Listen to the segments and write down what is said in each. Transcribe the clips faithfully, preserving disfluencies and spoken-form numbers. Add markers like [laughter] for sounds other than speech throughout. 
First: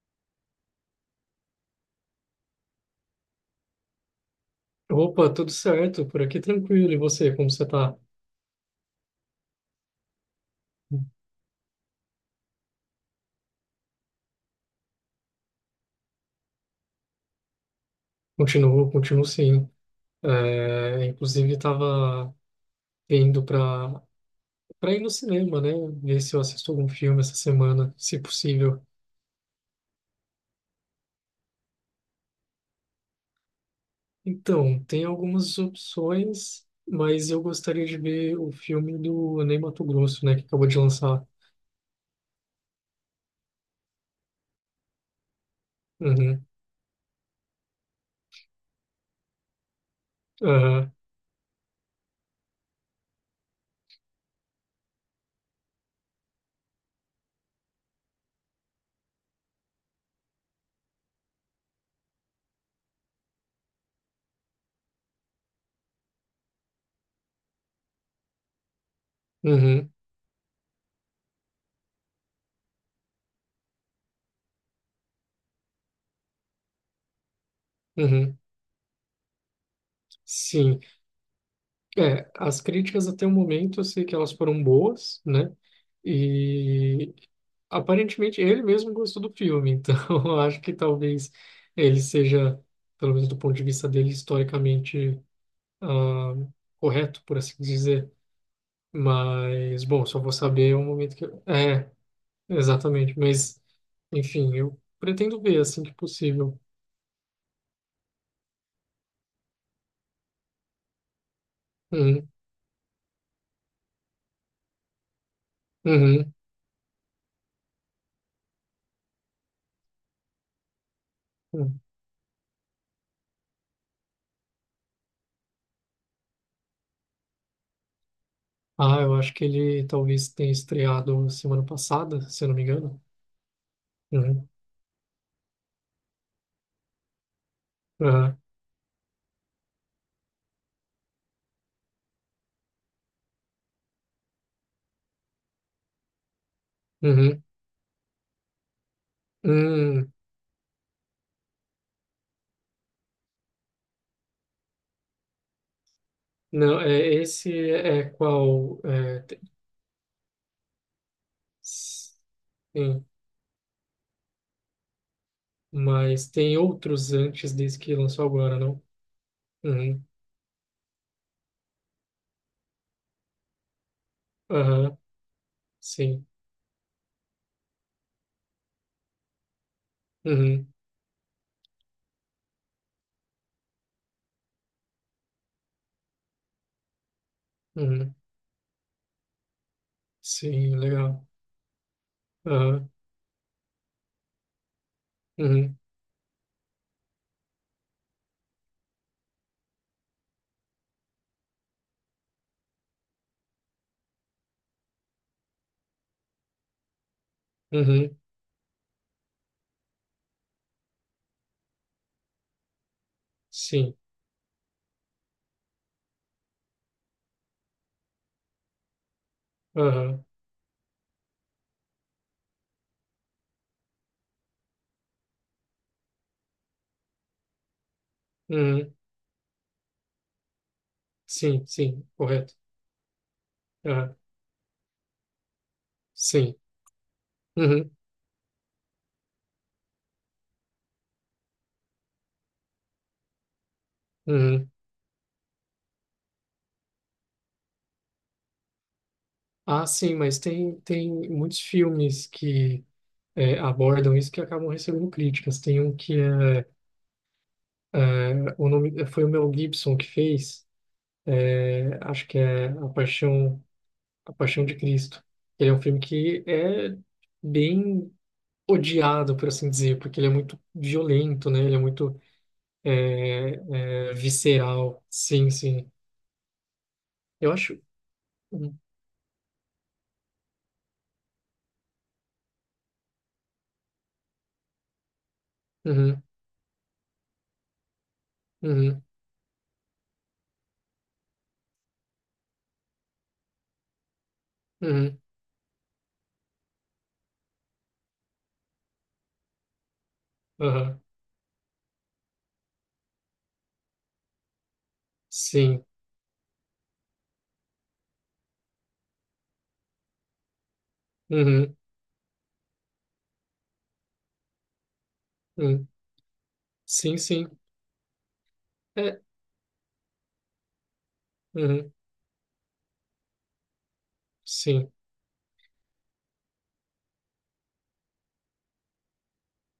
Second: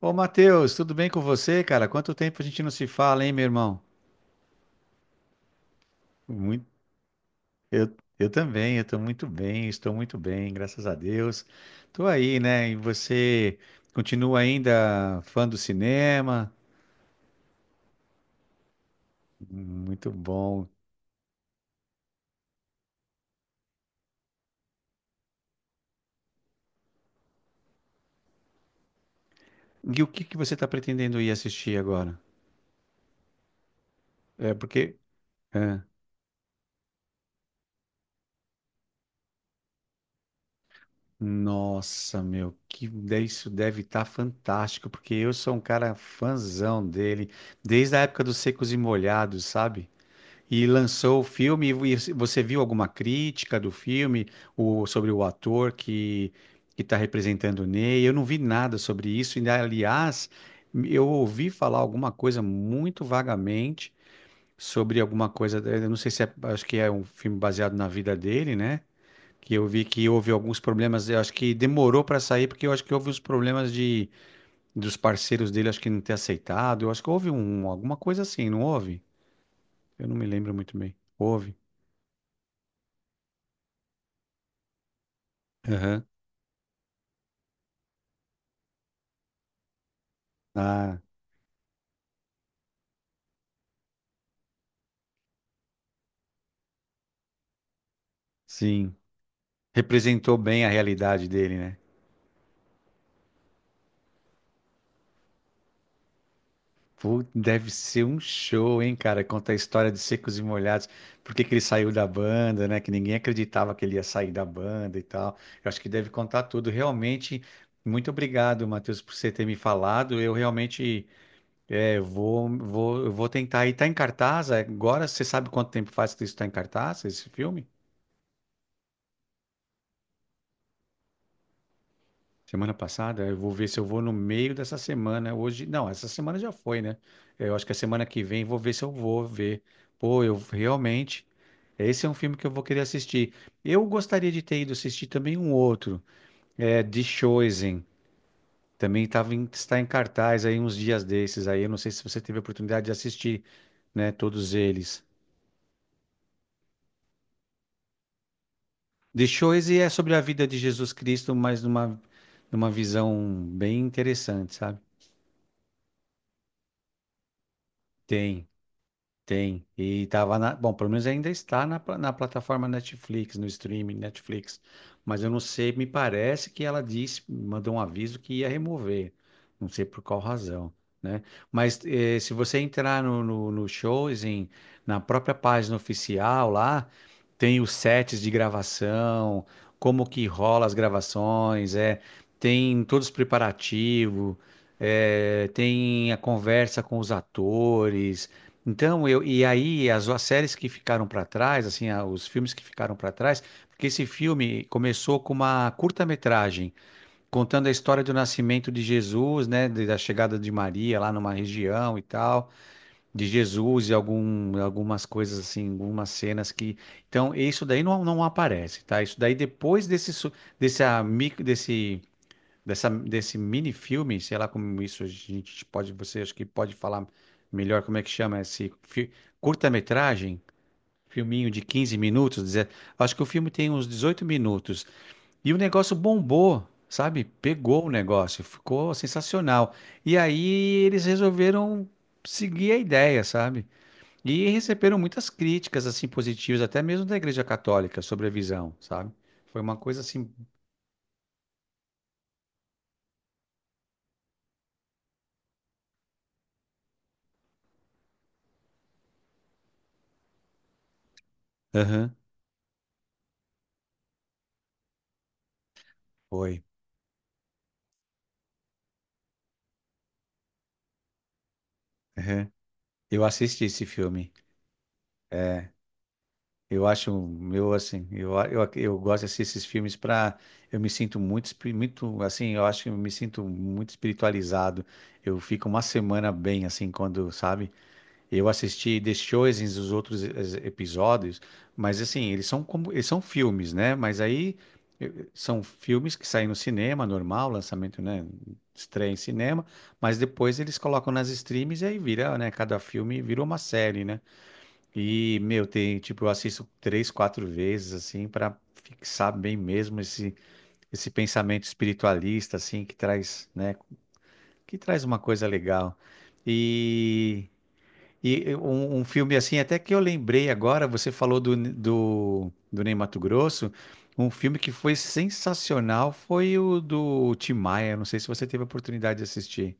Ô, Matheus, tudo bem com você, cara? Quanto tempo a gente não se fala, hein, meu irmão? Opa, tudo certo, por aqui Muito, tranquilo. E você, como você eu, tá? eu também, eu tô muito bem, estou muito bem, graças a Deus. Tô aí, né? E você continua ainda fã do cinema? Continuo, continuo sim. Muito bom. É, inclusive, estava indo para para ir no cinema, né? Ver se eu assisto algum filme essa semana, se possível. E o que que você tá pretendendo ir assistir agora? É Então, porque. tem algumas é, opções, mas eu gostaria de ver o filme do Ney Matogrosso, né? Que acabou de lançar. Nossa, meu, que de- isso deve estar fantástico, porque eu sou um cara Uhum, fãzão dele, desde a época dos Secos e Molhados, sabe? E aham, lançou o filme, e você viu alguma crítica do filme, o, sobre o ator que que está representando o Ney? Eu não vi nada sobre isso, e aliás, eu ouvi falar alguma coisa muito vagamente sobre alguma coisa, eu não sei se é, acho que é um filme baseado na vida dele, né? Que eu vi uhum, que houve alguns problemas, eu acho que demorou para sair, porque eu acho que houve os problemas de dos parceiros dele, acho que não ter aceitado, eu acho que houve um, alguma coisa uhum. assim, não houve? Eu não me lembro muito Sim. bem. Houve. É, as críticas até o momento eu sei que elas foram boas, né? Aham. E aparentemente ele mesmo gostou do filme, então [laughs] eu acho que Ah, talvez ele seja, pelo menos do ponto de vista dele, historicamente ah, correto, por assim dizer. sim. Mas, bom, só vou Representou bem a saber o momento que. realidade eu- dele, né? É, exatamente. Mas, enfim, eu pretendo ver assim que possível. Pô, deve ser um show, hein, cara? Conta a história de Secos e Molhados, por que que ele saiu da Uhum, banda, né? Que ninguém acreditava que ele ia sair da banda e tal. Eu acho que deve uhum, contar tudo. Realmente, muito obrigado, Matheus, por você ter me falado. Eu realmente uhum. é, vou, vou, eu vou tentar. E tá em cartaz agora? Você sabe quanto tempo faz que isso tá em cartaz, esse filme? Ah, eu acho que ele talvez tenha estreado semana passada, se eu não me Semana engano. passada, eu vou ver se eu vou no Uhum, meio dessa semana. Hoje, não, essa semana já foi, né? Eu acho que a semana que ah, vem vou ver se eu vou ver. Pô, eu realmente. Esse é um filme que eu vou querer assistir. Eu gostaria de ter ido assistir também um outro, é The uhum, Chosen. Também tava em- está em hum. cartaz aí uns dias desses. Aí eu não sei se você teve a oportunidade de assistir, né? Todos eles. Não, é, esse é qual? é, The Chosen é sobre a vida de Jesus Cristo, mas numa, numa, Sim, visão bem interessante, sabe? mas tem outros antes desse que lançou Tem. agora, não? Tem. Uhum, E tava na. Bom, pelo menos ainda está na, pla- na plataforma Netflix, no streaming Netflix. aham, Mas eu não sei, me sim, parece que ela disse, mandou um aviso que ia remover. Não sei por qual uhum, razão, né? Mas eh, se você entrar no, no, no shows, em, na própria página oficial lá, tem os uhum, sets de gravação, como que rola as sim, legal, gravações, é, tem aham, todos os preparativos, eh, uhum, tem a conversa com os atores. Então, eu, e aí as, as séries que ficaram para trás, assim, a- os filmes que ficaram para trás, porque esse filme começou com uma curta-metragem contando a história do uhum, nascimento de Jesus, né, de- da chegada de Maria lá numa região e tal, de Jesus e sim, algum, algumas coisas assim, algumas cenas que, então, isso daí não, não aparece, tá? Isso daí depois desse aham, su- desse, amigo desse dessa, desse mini filme, sei lá como isso a gente pode, você acho que pode falar melhor como é que chama esse uhum, fi- curta-metragem, filminho de sim, quinze sim, minutos, correto, deze- acho que o filme tem uns aham, dezoito minutos e o negócio sim, bombou, sabe? Pegou o uhum, negócio, ficou sensacional. E aí eles resolveram seguir a ideia, sabe? E uhum. receberam muitas críticas assim positivas, até mesmo da Igreja Católica sobre a visão, sabe? Foi uma Ah, coisa sim, assim, mas tem, tem, muitos filmes que é, abordam isso que acabam recebendo críticas. Tem um que é, é, o nome, foi o Mel Gibson que fez, é, aham, acho que é A Paixão A Paixão de Cristo. Ele é um filme que foi. é bem odiado, por assim dizer, porque ele é muito violento, né? Ele é muito Aham. Eu é, assisti esse é, filme. visceral. Sim, É, sim. eu acho Eu meu acho. assim, eu, eu, Uhum, eu gosto de assistir esses filmes para eu me sinto muito espi- muito assim, eu acho que eu me sinto muito espiritualizado. Eu fico uma uhum, semana bem assim quando, sabe? Eu assisti uhum, The Chosen, os outros es- episódios, mas assim, eles são como eles são filmes, né? Mas aí uhum, eu- são filmes que saem no cinema normal, lançamento, né, estreia em cinema, mas depois eles aham. colocam nas streams e aí vira, né, cada filme virou uma série, né? E, meu, Sim. tem, tipo, eu assisto três, quatro vezes, assim, para fixar bem mesmo esse, esse pensamento Uhum, espiritualista, assim, que traz, né, que traz uma coisa uhum. legal. Sim, E, sim. e um, um É, filme, assim, até que eu lembrei agora, você falou do, uhum, do, do Ney Matogrosso, um filme que sim. foi sensacional foi o do Tim Maia, não sei se você teve a oportunidade de assistir.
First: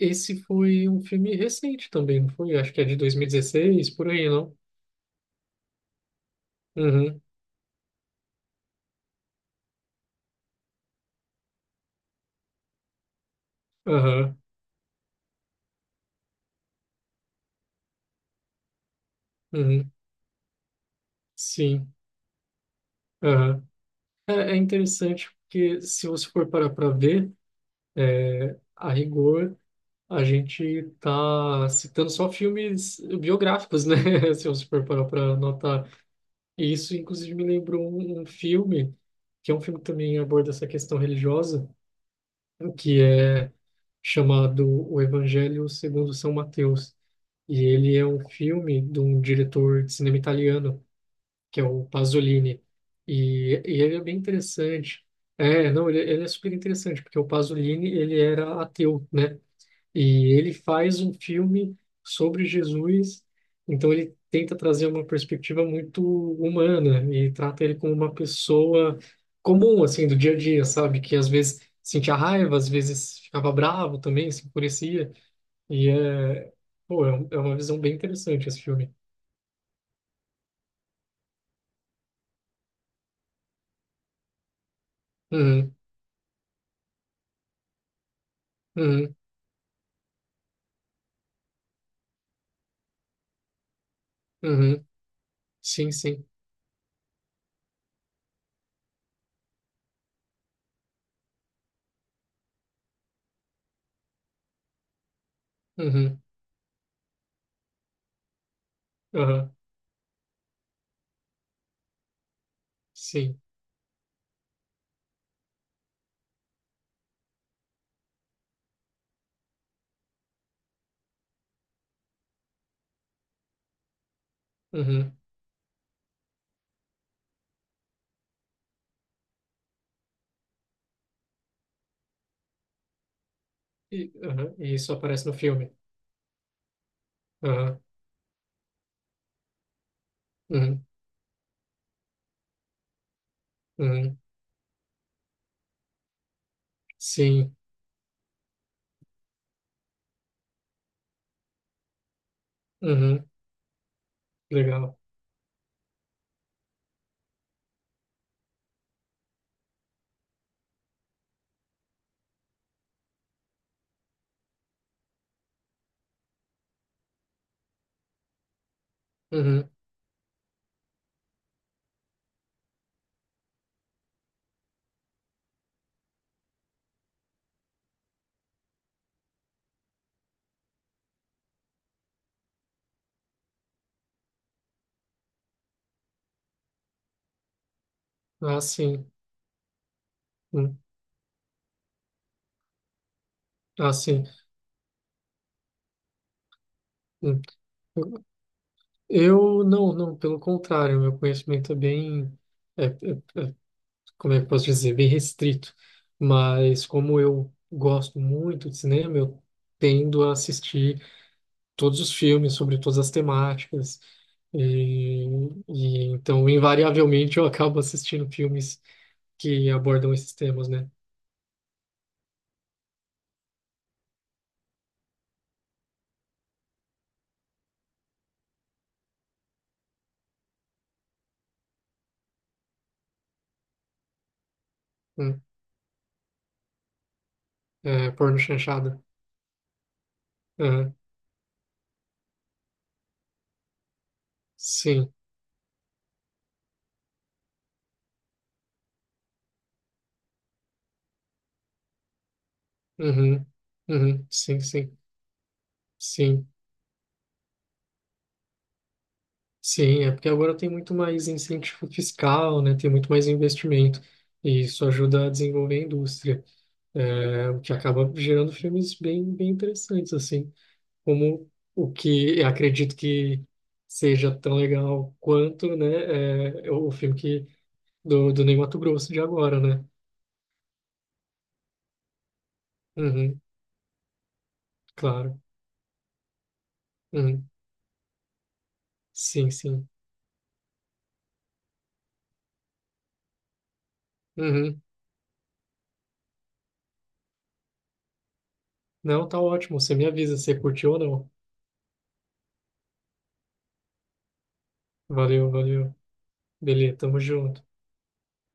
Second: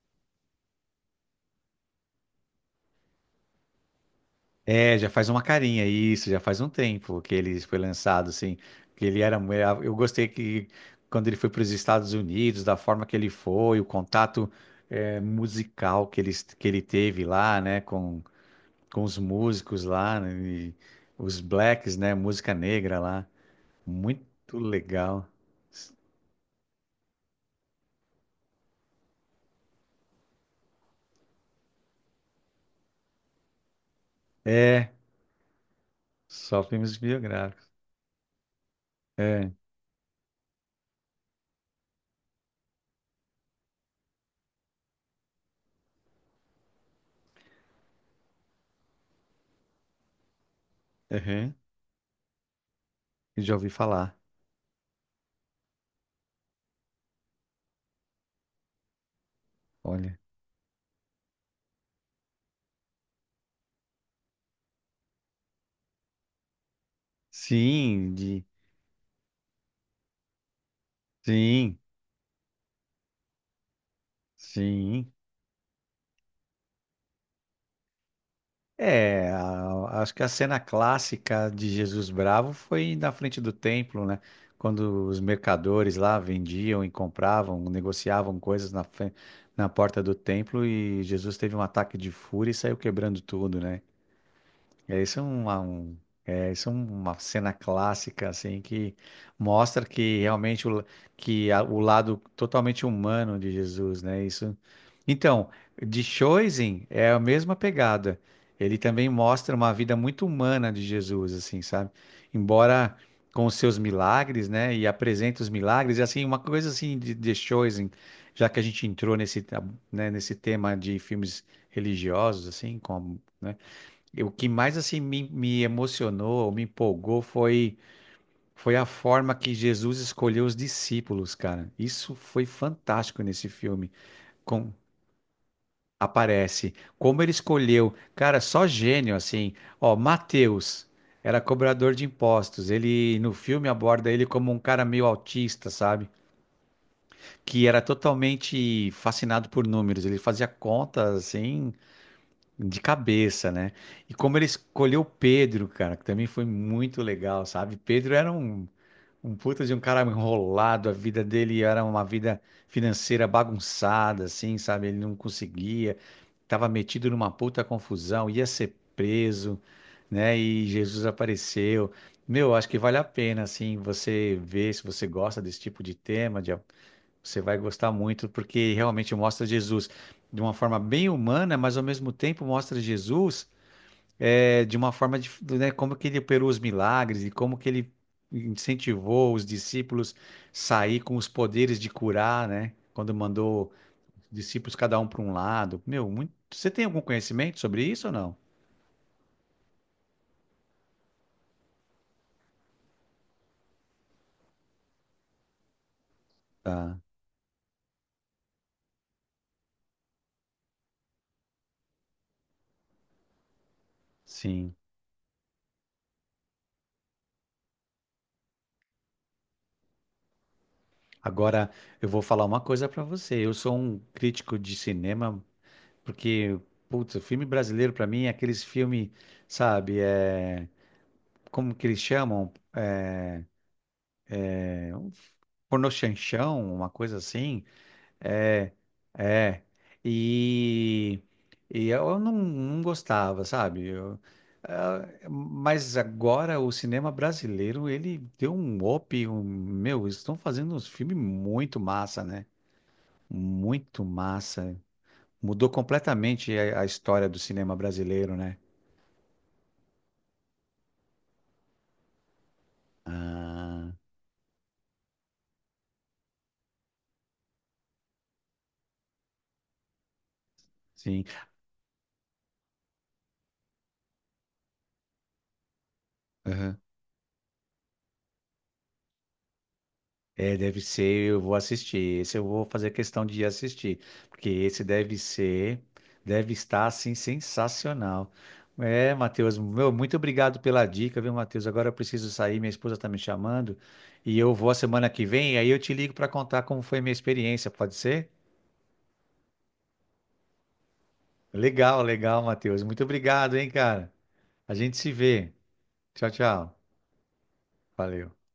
Esse foi um filme recente também, não foi? Acho que é de dois mil e dezesseis, por aí, não? É, já faz uma carinha, isso, já faz um tempo Uhum, que ele foi lançado, assim, que ele era, eu gostei que quando ele foi para os Estados Unidos, da forma que ele foi, o aham, contato eh, musical que ele, que ele teve lá, né, com, com os músicos uhum, lá, né, e os sim. blacks, né, música negra lá, É, é muito legal. interessante porque se você for parar para ver, é, a rigor, a gente está citando só filmes biográficos, né? [laughs] Se você for É, parar para notar. só E isso, filmes inclusive, me biográficos. lembrou um, um filme, É, que é um filme que também aborda essa questão religiosa, que é chamado O Evangelho segundo São Mateus. E ele é um filme de um diretor de cinema italiano uhum, que é o Pasolini. já E, ouvi e ele é bem falar, interessante. É, não, ele, ele é super interessante, porque o Pasolini, ele era ateu, né? olha. E ele faz um filme sobre Jesus, então ele tenta trazer uma perspectiva muito humana e trata ele como Sim, uma de, pessoa comum, assim, do dia a dia, sabe? Que às vezes sim, sentia raiva, às vezes ficava bravo também, se enfurecia. sim. E é, pô, é, um- é uma visão bem interessante esse filme. É, a- acho que a cena clássica de Jesus Bravo foi na frente do templo, né? Quando os Uhum, mercadores lá vendiam e compravam, negociavam coisas na, fre- uhum, na porta do templo e Jesus teve um ataque de fúria e saiu quebrando tudo, né? uhum. É isso é uma, Sim, um, sim. É isso é uma cena clássica assim que mostra que realmente o, que a- o lado totalmente humano de Jesus, né? Isso. Então, de Uhum. Choisin é a mesma pegada. Ele também Aham, mostra uma vida muito humana de Jesus, assim, sabe? Embora sim. com os seus milagres, né? E apresenta os milagres e assim uma coisa assim de, de Choisin, já que a gente entrou nesse, né, nesse tema de filmes religiosos, assim, como né? E o que mais assim Uhum. me, me emocionou, me empolgou foi foi a forma que Jesus escolheu os discípulos, cara. Isso foi fantástico nesse filme. E, aham, Com e isso aparece no filme. aparece como ele Aham, escolheu, cara, só gênio assim. Ó, uhum, Mateus era cobrador de impostos. Ele no filme aborda uhum, ele como um cara meio autista, sabe? sim. Que era totalmente fascinado por números. Ele fazia contas assim de Uhum, cabeça, né? E como ele legal. escolheu Pedro, cara, que também foi muito legal, sabe? Pedro era um, um puta de um cara enrolado, a vida dele era uma vida financeira bagunçada, assim, sabe? Ele não conseguia, tava metido numa puta confusão, ia ser preso, Uhum. né? E Jesus apareceu. Meu, acho que vale a pena, assim, você ver se você gosta desse tipo de tema, de você vai gostar muito, porque realmente mostra Jesus de uma forma bem humana, mas ao mesmo tempo mostra Jesus eh, de uma forma de, né, como que ele operou os milagres e como que ele Ah, sim. incentivou os discípulos Hum, sair com os poderes de curar, né? Quando mandou ah, sim. os discípulos cada um para um lado. Meu, muito... você tem algum Hum. conhecimento sobre isso ou não? Eu não, não, pelo contrário, meu conhecimento é bem, é, é, como é que eu posso dizer, bem restrito. Mas Tá, como eu gosto muito de cinema, eu tendo a assistir todos os filmes sobre todas as temáticas. sim. E, e então, invariavelmente, eu acabo assistindo filmes que abordam esses temas, né? Agora eu vou falar uma coisa para você. Eu sou um crítico de cinema porque, putz, o filme brasileiro pra mim é aqueles filmes, sabe, é, como que eles chamam? É, Hum. Pornochanchão, uma coisa assim. É, porno É, chanchada. é. Aham. E, e eu não, não gostava, sabe? Eu- ah, Sim. mas agora o cinema brasileiro, ele deu um up, um, meu, eles estão fazendo uns filmes muito massa, né? Uhum. Muito Uhum. Sim, massa. sim. Mudou Sim. completamente a a história do cinema brasileiro, né? Sim, é porque agora tem muito mais incentivo fiscal, né? Tem muito mais Ah. investimento. E isso ajuda a desenvolver a indústria, é, o que acaba gerando filmes bem, bem interessantes, assim, Sim. como o que eu acredito que seja tão legal quanto, né, é, Aham. o filme que, do, do Ney Matogrosso de agora, né? É, deve ser, eu vou assistir. Esse eu vou fazer questão Uhum, de assistir, porque esse deve claro. ser, deve estar assim Uhum. sensacional. É, Sim, Matheus, sim. meu, muito obrigado pela dica, viu, Matheus? Agora eu preciso sair, minha esposa está me chamando, e eu vou a Uhum. semana que vem, aí eu te ligo para contar como foi minha experiência, pode ser? Não, tá ótimo. Você me avisa se curtiu ou não. Legal, legal, Matheus. Muito obrigado, hein, cara. A gente se Valeu, vê. valeu. Tchau, tchau. Beleza, tamo junto. Valeu.